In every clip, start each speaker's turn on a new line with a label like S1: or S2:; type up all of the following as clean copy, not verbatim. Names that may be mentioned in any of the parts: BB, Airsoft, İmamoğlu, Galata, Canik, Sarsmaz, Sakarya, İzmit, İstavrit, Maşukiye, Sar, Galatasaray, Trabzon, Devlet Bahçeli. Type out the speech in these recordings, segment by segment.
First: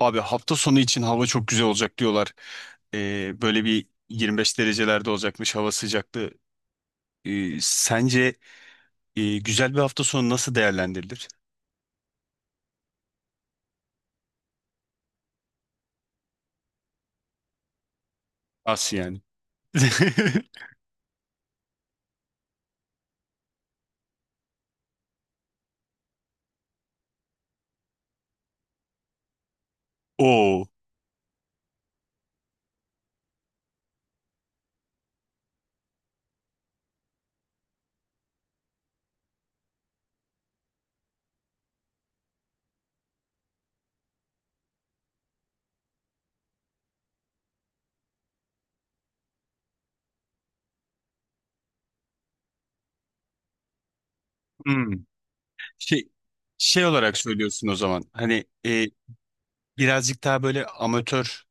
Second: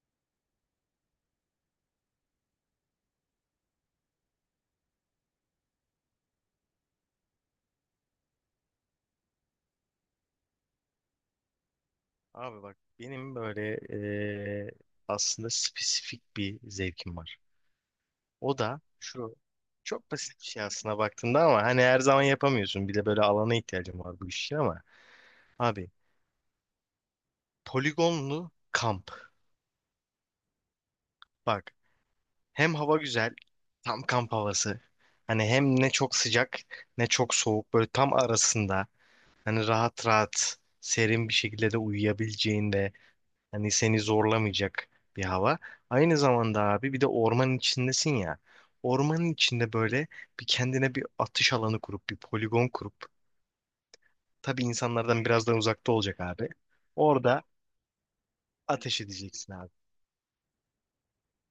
S1: Abi hafta sonu için hava çok güzel olacak diyorlar. Böyle bir 25 derecelerde olacakmış hava sıcaklığı. Sence güzel bir hafta sonu nasıl değerlendirilir?
S2: Abi bak benim böyle aslında spesifik bir zevkim var. O da
S1: Nasıl yani?
S2: şu, çok basit bir şey aslında baktığında ama hani her zaman yapamıyorsun. Bir de böyle alana ihtiyacım var bu iş için ama abi, poligonlu kamp.
S1: Oo.
S2: Bak, hem hava güzel, tam kamp havası. Hani hem ne çok sıcak ne çok soğuk, böyle tam arasında. Hani rahat rahat serin bir şekilde de uyuyabileceğin de, hani seni zorlamayacak bir hava. Aynı zamanda abi bir de ormanın içindesin ya. Ormanın içinde böyle bir kendine bir atış alanı kurup bir poligon kurup, tabii
S1: Hmm.
S2: insanlardan biraz daha uzakta
S1: Şey,
S2: olacak abi.
S1: Şey olarak
S2: Orada
S1: söylüyorsun o zaman. Hani
S2: ateş edeceksin abi.
S1: birazcık daha böyle amatör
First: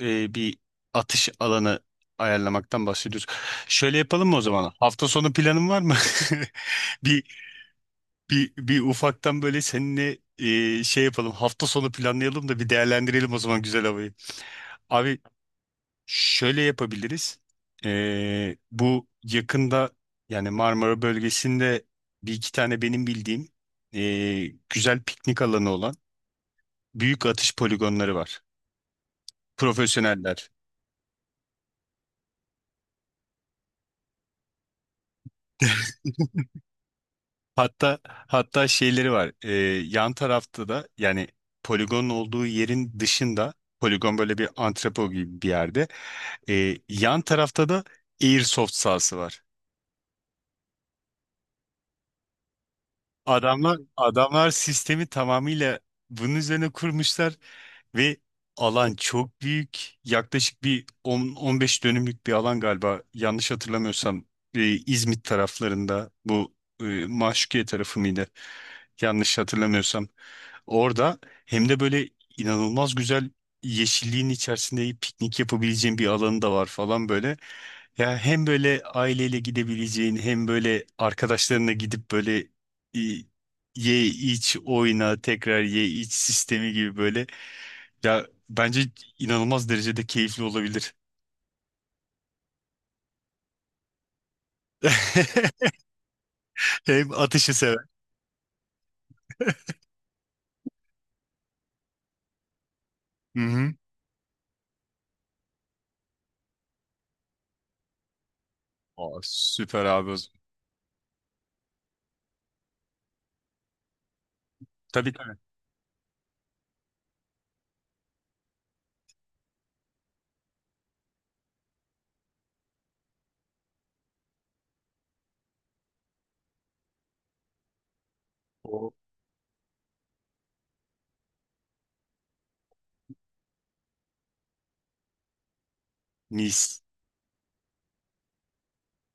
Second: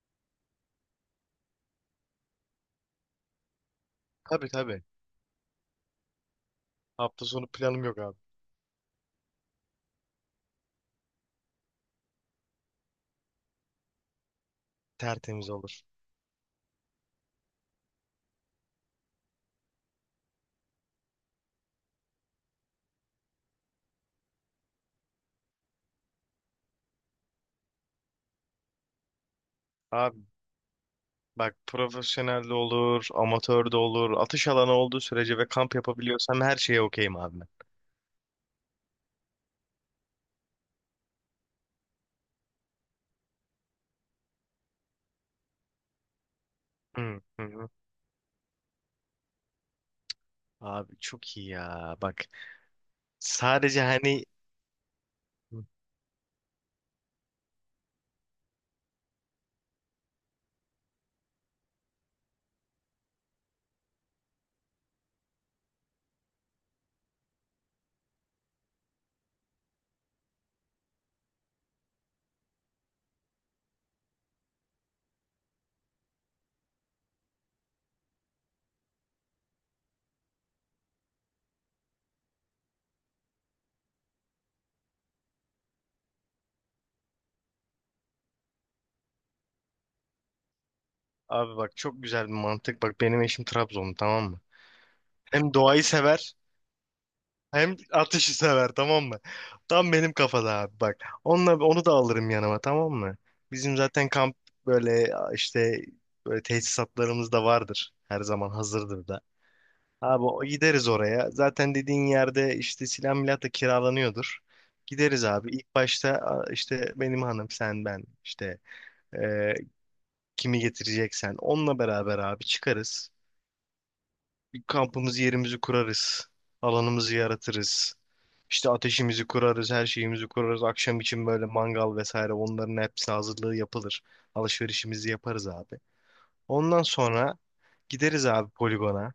S1: bir atış alanı ayarlamaktan bahsediyoruz. Şöyle yapalım mı o
S2: Tabii
S1: zaman?
S2: tabii.
S1: Hafta sonu planın var mı?
S2: Hafta
S1: Bir
S2: sonu planım yok abi.
S1: bir ufaktan böyle seninle şey yapalım. Hafta sonu planlayalım da bir değerlendirelim o zaman güzel havayı. Abi
S2: Tertemiz olur.
S1: şöyle yapabiliriz. Bu yakında yani Marmara bölgesinde bir iki tane benim bildiğim güzel piknik alanı olan büyük atış poligonları var.
S2: Abi
S1: Profesyoneller.
S2: bak, profesyonel de olur, amatör de olur. Atış alanı olduğu sürece ve kamp yapabiliyorsam her şeye okeyim abi ben.
S1: Hatta şeyleri var. Yan tarafta da yani poligonun olduğu yerin dışında poligon böyle bir antrepo gibi bir yerde.
S2: Hı
S1: Yan
S2: hı.
S1: tarafta
S2: Hı.
S1: da airsoft sahası var.
S2: Abi çok iyi ya. Bak,
S1: Adamlar
S2: sadece hani,
S1: adamlar sistemi tamamıyla bunun üzerine kurmuşlar ve alan çok büyük. Yaklaşık bir 10-15 dönümlük bir alan galiba. Yanlış hatırlamıyorsam İzmit taraflarında bu Maşukiye tarafı mıydı? Yanlış hatırlamıyorsam. Orada hem de böyle inanılmaz güzel yeşilliğin içerisinde piknik yapabileceğin bir alanı da var falan böyle. Ya hem böyle aileyle gidebileceğin hem böyle arkadaşlarına gidip böyle e, ye iç oyna tekrar ye iç sistemi gibi böyle. Ya bence inanılmaz derecede keyifli olabilir.
S2: abi bak çok güzel bir mantık. Bak benim eşim Trabzonlu, tamam mı? Hem doğayı sever
S1: Hem atışı
S2: hem
S1: sever.
S2: ateşi sever, tamam mı? Tam benim kafada abi bak. Onunla, onu da alırım yanıma, tamam mı?
S1: Hı hı.
S2: Bizim zaten kamp böyle işte böyle tesisatlarımız da vardır. Her zaman hazırdır
S1: Aa,
S2: da.
S1: süper abi o
S2: Abi,
S1: zaman.
S2: gideriz oraya. Zaten dediğin yerde işte silah milah da kiralanıyordur.
S1: Tabii,
S2: Gideriz
S1: tabii.
S2: abi. İlk başta işte benim hanım sen ben işte e, kimi getireceksen onunla beraber abi çıkarız. Bir kampımızı, yerimizi kurarız. Alanımızı yaratırız. İşte
S1: O
S2: ateşimizi kurarız, her şeyimizi kurarız. Akşam için böyle mangal vesaire, onların hepsi hazırlığı yapılır. Alışverişimizi yaparız abi.
S1: mis.
S2: Ondan sonra gideriz abi poligona.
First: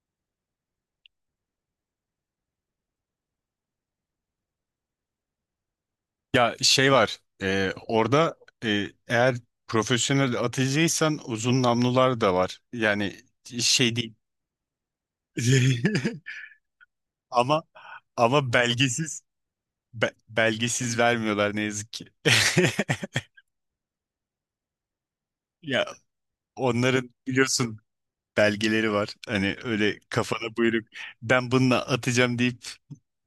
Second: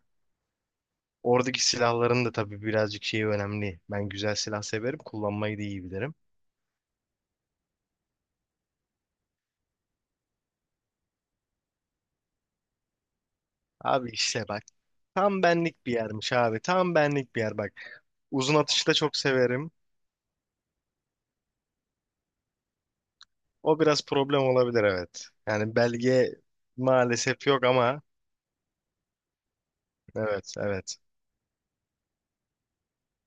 S2: Oradaki silahların da tabii birazcık şeyi önemli. Ben güzel silah severim, kullanmayı da iyi bilirim.
S1: Ya şey var orada eğer profesyonel atıcıysan uzun namlular da var. Yani şey
S2: Abi
S1: değil.
S2: işte bak. Tam benlik bir yermiş abi. Tam benlik bir yer
S1: Ama
S2: bak.
S1: ama
S2: Uzun atışı da çok
S1: belgesiz
S2: severim.
S1: belgesiz vermiyorlar ne yazık ki.
S2: O biraz problem olabilir, evet. Yani
S1: Ya
S2: belge
S1: onların
S2: maalesef yok
S1: biliyorsun
S2: ama
S1: belgeleri var. Hani öyle
S2: evet,
S1: kafana buyruk
S2: evet.
S1: ben bununla atacağım deyip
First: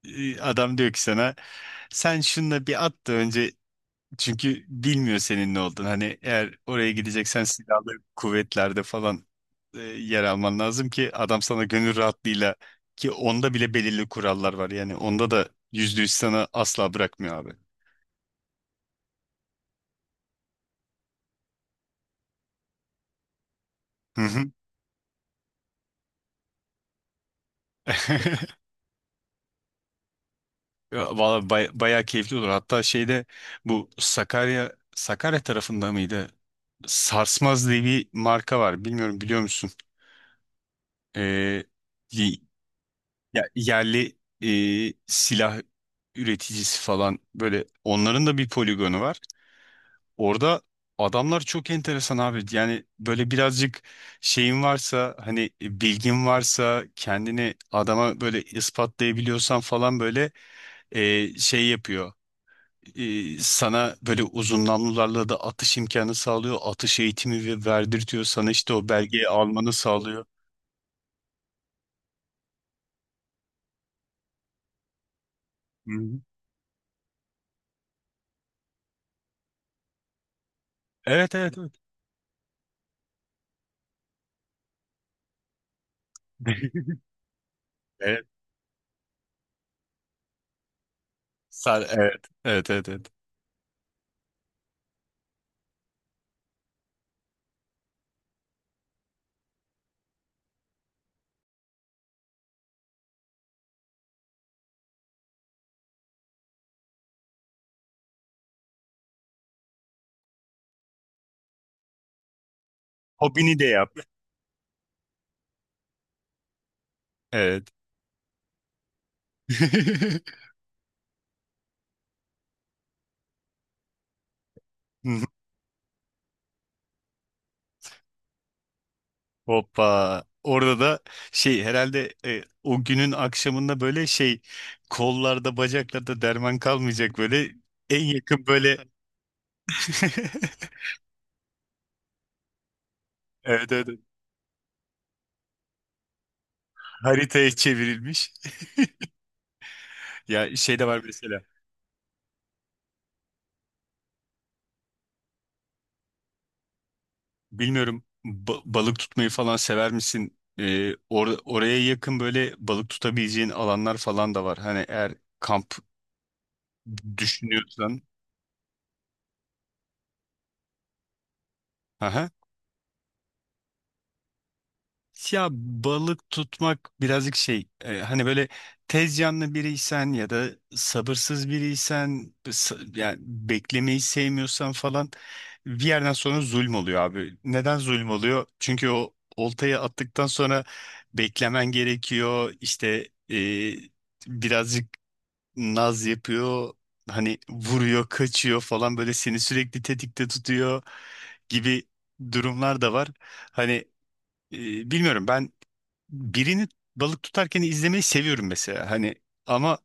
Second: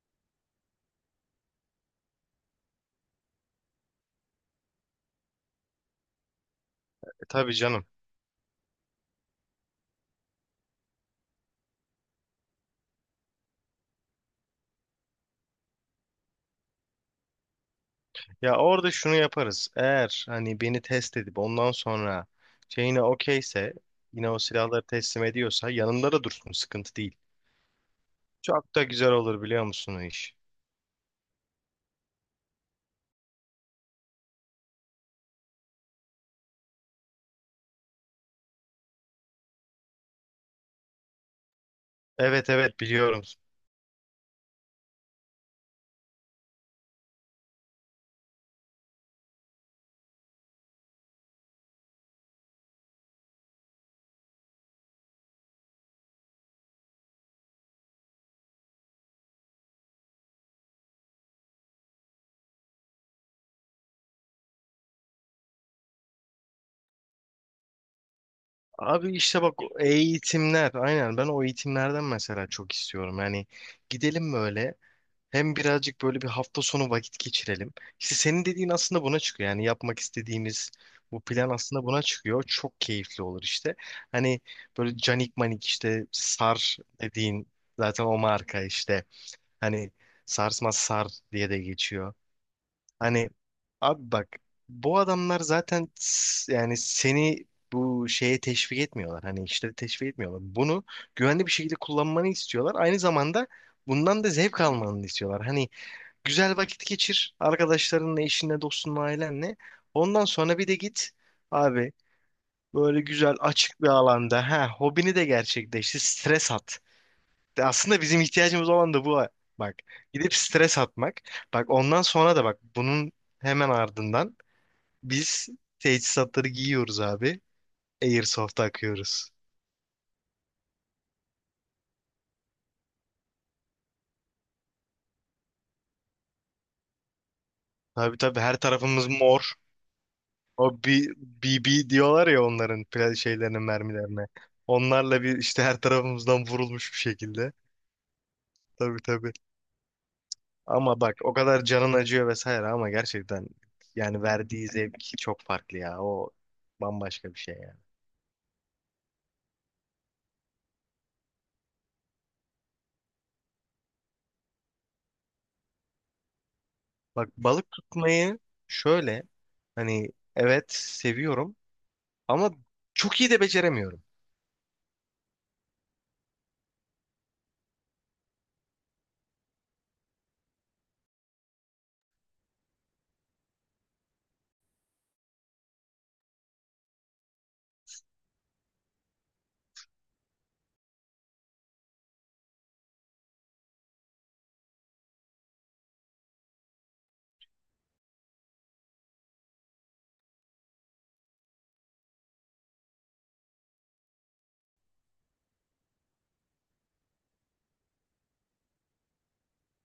S1: adam diyor ki sana sen şununla bir at da önce. Çünkü bilmiyor senin ne olduğunu. Hani eğer oraya
S2: E,
S1: gideceksen
S2: tabii canım.
S1: silahlı kuvvetlerde falan yer alman lazım ki adam sana gönül rahatlığıyla, ki onda bile belirli kurallar var. Yani onda da %100 sana asla bırakmıyor abi.
S2: Ya orada şunu yaparız. Eğer hani beni test edip ondan sonra şeyine okeyse,
S1: Hı
S2: yine o
S1: hı.
S2: silahları teslim ediyorsa yanında da dursun, sıkıntı değil. Çok da güzel olur, biliyor musun o iş?
S1: Ya, valla bayağı keyifli olur. Hatta şeyde bu Sakarya tarafında mıydı? Sarsmaz diye bir marka var. Bilmiyorum, biliyor musun? Ee,
S2: Evet, evet biliyorum.
S1: Ya yerli silah üreticisi falan böyle onların da bir poligonu var. Orada adamlar çok enteresan abi. Yani böyle birazcık şeyin varsa hani bilgin varsa kendini adama böyle ispatlayabiliyorsan falan böyle şey yapıyor. Sana böyle uzun namlularla da atış imkanı sağlıyor. Atış eğitimi verdirtiyor. Sana işte o
S2: Abi
S1: belgeyi
S2: işte bak,
S1: almanı
S2: o
S1: sağlıyor.
S2: eğitimler, aynen ben o eğitimlerden mesela çok istiyorum. Yani gidelim böyle, hem
S1: Hı
S2: birazcık
S1: hı.
S2: böyle bir hafta sonu vakit geçirelim. İşte senin dediğin aslında buna çıkıyor. Yani yapmak istediğimiz bu
S1: Evet,
S2: plan
S1: evet, evet.
S2: aslında buna çıkıyor. Çok keyifli olur işte. Hani böyle canik manik, işte sar dediğin zaten o
S1: Evet.
S2: marka işte. Hani sarsmaz, sar diye de
S1: Sar,
S2: geçiyor.
S1: evet. Evet, evet, evet.
S2: Hani abi bak, bu adamlar zaten yani seni bu şeye teşvik etmiyorlar. Hani işleri teşvik etmiyorlar. Bunu güvenli bir şekilde kullanmanı istiyorlar. Aynı zamanda bundan da zevk almanı istiyorlar. Hani güzel vakit geçir arkadaşlarınla, eşinle, dostunla, ailenle. Ondan sonra bir de git abi böyle güzel
S1: Hobini de
S2: açık bir
S1: yap.
S2: alanda, ha, hobini de gerçekleştir, stres at. De
S1: Evet.
S2: aslında bizim ihtiyacımız olan da bu. Ha. Bak, gidip stres atmak. Bak ondan sonra da bak, bunun hemen ardından biz teçhizatları giyiyoruz abi. Airsoft'a akıyoruz.
S1: Hoppa. Orada da şey herhalde, o günün akşamında böyle şey, kollarda bacaklarda derman kalmayacak böyle en
S2: Tabii tabii,
S1: yakın
S2: her
S1: böyle.
S2: tarafımız mor. O B- BB diyorlar ya, onların şeylerine,
S1: Evet, evet, evet.
S2: mermilerine. Onlarla bir işte her tarafımızdan vurulmuş bir
S1: Haritaya
S2: şekilde.
S1: çevrilmiş.
S2: Tabii tabii.
S1: Ya şey de var
S2: Ama bak o
S1: mesela,
S2: kadar canın acıyor vesaire ama gerçekten, yani verdiği zevk çok farklı ya. O bambaşka bir şey yani.
S1: bilmiyorum, balık tutmayı falan sever misin? Oraya yakın böyle balık tutabileceğin alanlar falan da var. Hani eğer kamp
S2: Bak balık
S1: düşünüyorsan.
S2: tutmayı şöyle, hani evet seviyorum ama çok iyi de beceremiyorum.
S1: Ya balık tutmak birazcık şey, hani böyle tez canlı biriysen ya da sabırsız biriysen, yani beklemeyi sevmiyorsan falan bir yerden sonra zulüm oluyor abi. Neden zulüm oluyor? Çünkü o oltayı attıktan sonra beklemen gerekiyor işte, birazcık naz yapıyor, hani vuruyor kaçıyor falan böyle seni sürekli tetikte tutuyor gibi durumlar da var. Hani bilmiyorum, ben birini balık tutarken izlemeyi seviyorum mesela. Hani ama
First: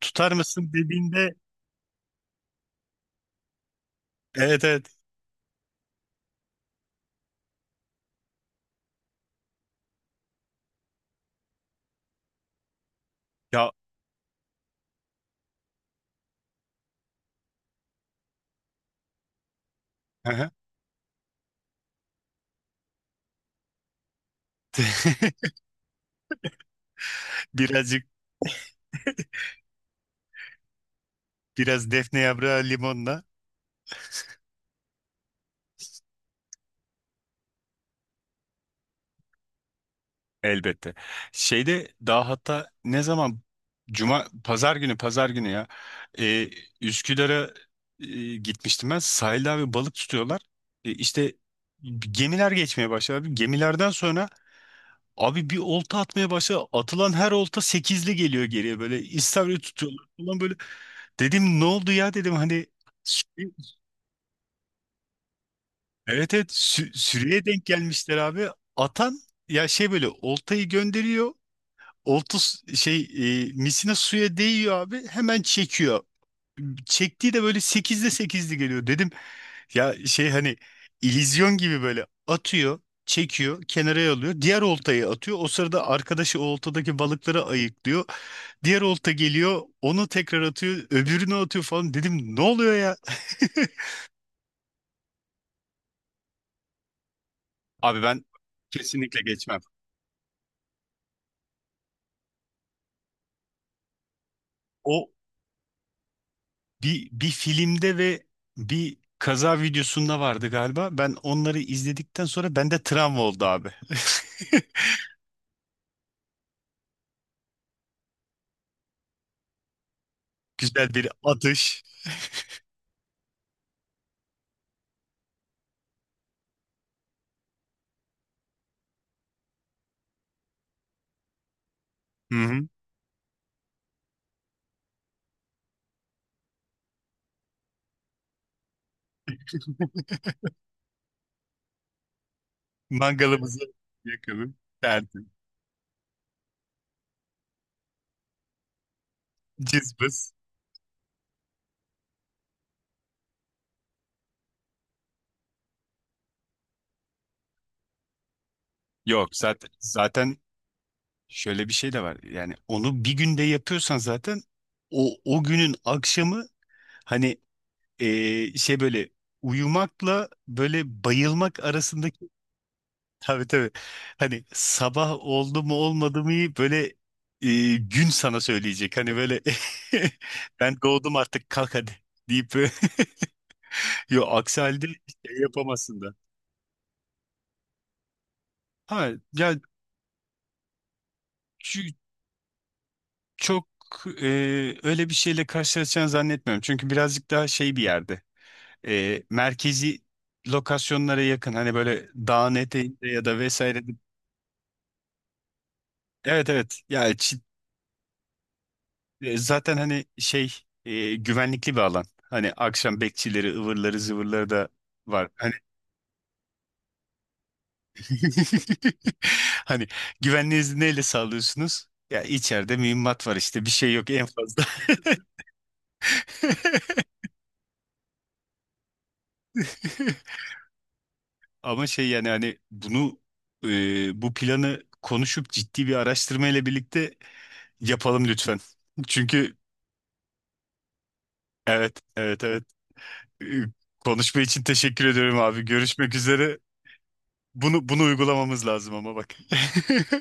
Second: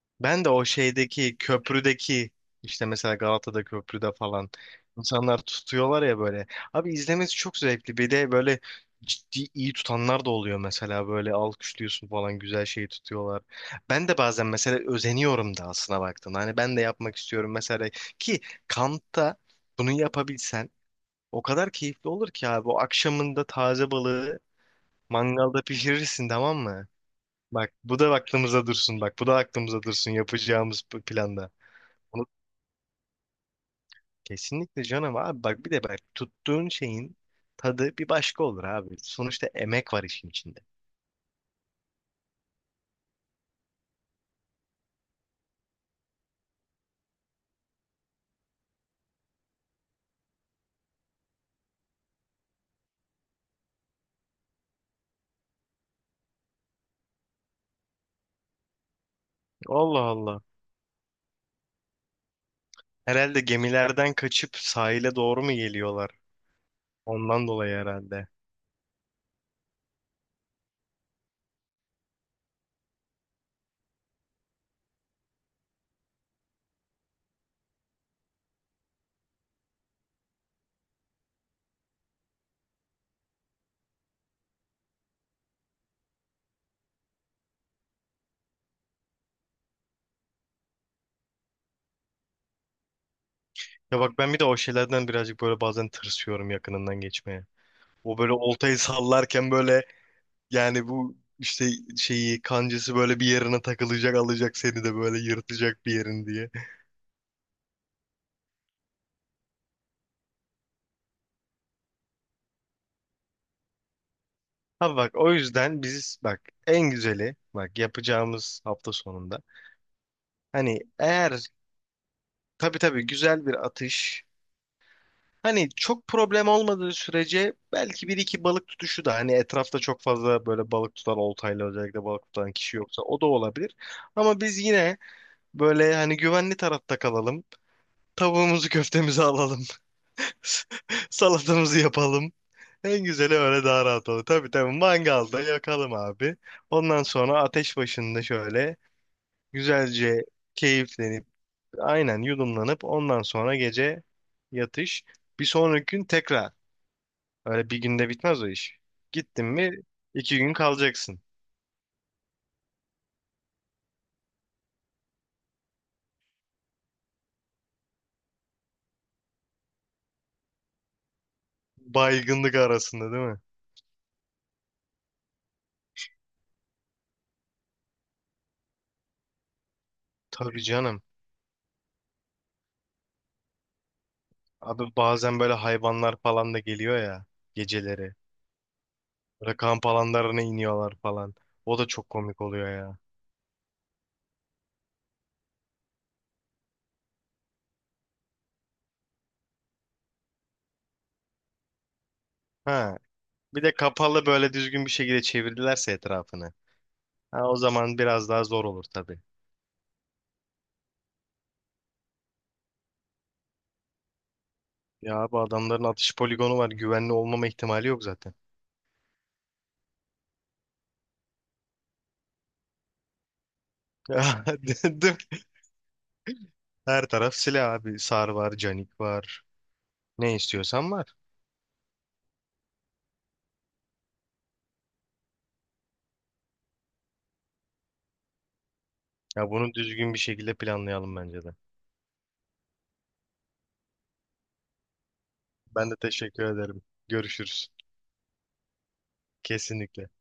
S1: tutar
S2: Ben de o
S1: mısın dediğinde
S2: şeydeki köprüdeki, işte mesela Galata'da köprüde falan
S1: evet, evet,
S2: insanlar tutuyorlar ya böyle. Abi izlemesi çok zevkli. Bir de böyle ciddi iyi tutanlar da oluyor mesela, böyle alkışlıyorsun falan, güzel şeyi tutuyorlar.
S1: ya,
S2: Ben de bazen mesela özeniyorum da aslına baktım. Hani ben de yapmak istiyorum mesela ki, kampta bunu
S1: aha.
S2: yapabilsen o kadar keyifli olur ki abi. O akşamında taze balığı mangalda pişirirsin, tamam mı? Bak bu
S1: Birazcık
S2: da aklımıza dursun, bak bu da aklımıza dursun yapacağımız bu planda.
S1: biraz defne
S2: Onu
S1: yaprağı limonla,
S2: kesinlikle canım abi bak, bir de bak tuttuğun şeyin tadı bir başka olur abi. Sonuçta emek var işin içinde.
S1: elbette. Şeyde daha hatta ne zaman, Cuma pazar günü ya, e, Üsküdar'a gitmiştim ben, sahilde abi balık tutuyorlar. İşte gemiler geçmeye başladı. Gemilerden sonra abi bir olta atmaya başla. Atılan her olta sekizli geliyor geriye böyle. İstavrit
S2: Allah
S1: tutuyorlar falan
S2: Allah.
S1: böyle. Dedim ne oldu ya, dedim hani
S2: Herhalde
S1: sü-
S2: gemilerden kaçıp sahile doğru mu geliyorlar?
S1: evet, evet, sürüye
S2: Ondan
S1: denk
S2: dolayı
S1: gelmişler
S2: herhalde.
S1: abi. Atan ya şey böyle oltayı gönderiyor. Olta şey, misina suya değiyor abi. Hemen çekiyor. Çektiği de böyle sekizli sekizli geliyor. Dedim ya şey hani illüzyon gibi böyle atıyor. Çekiyor, kenara alıyor. Diğer oltayı atıyor. O sırada arkadaşı o oltadaki balıkları ayıklıyor. Diğer olta geliyor, onu tekrar atıyor, öbürünü atıyor falan. Dedim ne oluyor ya?
S2: Ya bak ben bir de o şeylerden birazcık böyle bazen tırsıyorum yakınından geçmeye.
S1: Abi
S2: O
S1: ben
S2: böyle oltayı
S1: kesinlikle
S2: sallarken
S1: geçmem.
S2: böyle, yani bu işte şeyi, kancası böyle bir yerine takılacak, alacak seni de
S1: O
S2: böyle, yırtacak bir yerin diye.
S1: bir filmde ve bir kaza videosunda vardı galiba. Ben onları izledikten sonra bende travma oldu abi.
S2: Abi bak o yüzden biz bak, en güzeli bak yapacağımız hafta sonunda, hani
S1: Güzel bir
S2: eğer,
S1: atış.
S2: tabii tabii, güzel bir atış, hani çok problem olmadığı sürece belki bir iki balık tutuşu da, hani etrafta çok fazla böyle balık tutan, oltayla özellikle balık
S1: Hı
S2: tutan
S1: hı.
S2: kişi yoksa o da olabilir. Ama biz yine böyle hani güvenli tarafta kalalım, tavuğumuzu köftemizi alalım. Salatamızı yapalım. En güzeli
S1: Mangalımızı
S2: öyle daha rahat olur. Tabii
S1: yakalım.
S2: tabii,
S1: Derdim.
S2: mangalda yakalım abi. Ondan sonra ateş başında şöyle güzelce
S1: Cızbız.
S2: keyiflenip, aynen yudumlanıp, ondan sonra gece yatış. Bir sonraki gün tekrar. Öyle bir günde bitmez o iş.
S1: Yok,
S2: Gittin
S1: zaten
S2: mi
S1: zaten
S2: iki gün kalacaksın.
S1: şöyle bir şey de var. Yani onu bir günde yapıyorsan zaten o günün akşamı hani şey böyle uyumakla böyle bayılmak arasındaki.
S2: Baygınlık arasında değil mi?
S1: Tabii, tabii, hani sabah oldu mu olmadı mı böyle, gün sana söyleyecek hani böyle,
S2: Tabii
S1: ben
S2: canım.
S1: doğdum artık kalk hadi deyip yo, aksi
S2: Abi
S1: halde şey
S2: bazen böyle
S1: yapamazsın da.
S2: hayvanlar falan da geliyor ya geceleri.
S1: Ha
S2: Böyle
S1: ya
S2: kamp alanlarına iniyorlar falan.
S1: şu,
S2: O da çok komik oluyor ya.
S1: çok e, öyle bir şeyle karşılaşacağını zannetmiyorum, çünkü birazcık daha şey bir yerde, merkezi lokasyonlara yakın, hani böyle dağın
S2: Ha,
S1: eteğinde ya da
S2: bir de
S1: vesaire.
S2: kapalı böyle düzgün bir şekilde çevirdilerse
S1: Evet,
S2: etrafını.
S1: evet. Ya
S2: Ha, o zaman biraz daha zor olur tabii.
S1: zaten hani şey, güvenlikli bir alan. Hani akşam bekçileri, ıvırları, zıvırları da var.
S2: Ya bu
S1: Hani
S2: adamların atış poligonu var. Güvenli olmama ihtimali yok zaten.
S1: hani güvenliğinizi neyle sağlıyorsunuz? Ya içeride mühimmat var işte, bir şey yok en
S2: Ya,
S1: fazla.
S2: dedim. Her taraf silah abi. Sar var, canik var. Ne istiyorsan var.
S1: Ama şey, yani hani bunu, bu planı konuşup ciddi bir araştırma ile birlikte yapalım lütfen.
S2: Ya
S1: Çünkü.
S2: bunu düzgün bir şekilde planlayalım bence de.
S1: Evet, evet, evet. E, Konuşma için teşekkür ediyorum abi.
S2: Ben de
S1: Görüşmek
S2: teşekkür
S1: üzere.
S2: ederim. Görüşürüz.
S1: Bunu uygulamamız lazım ama bak.
S2: Kesinlikle.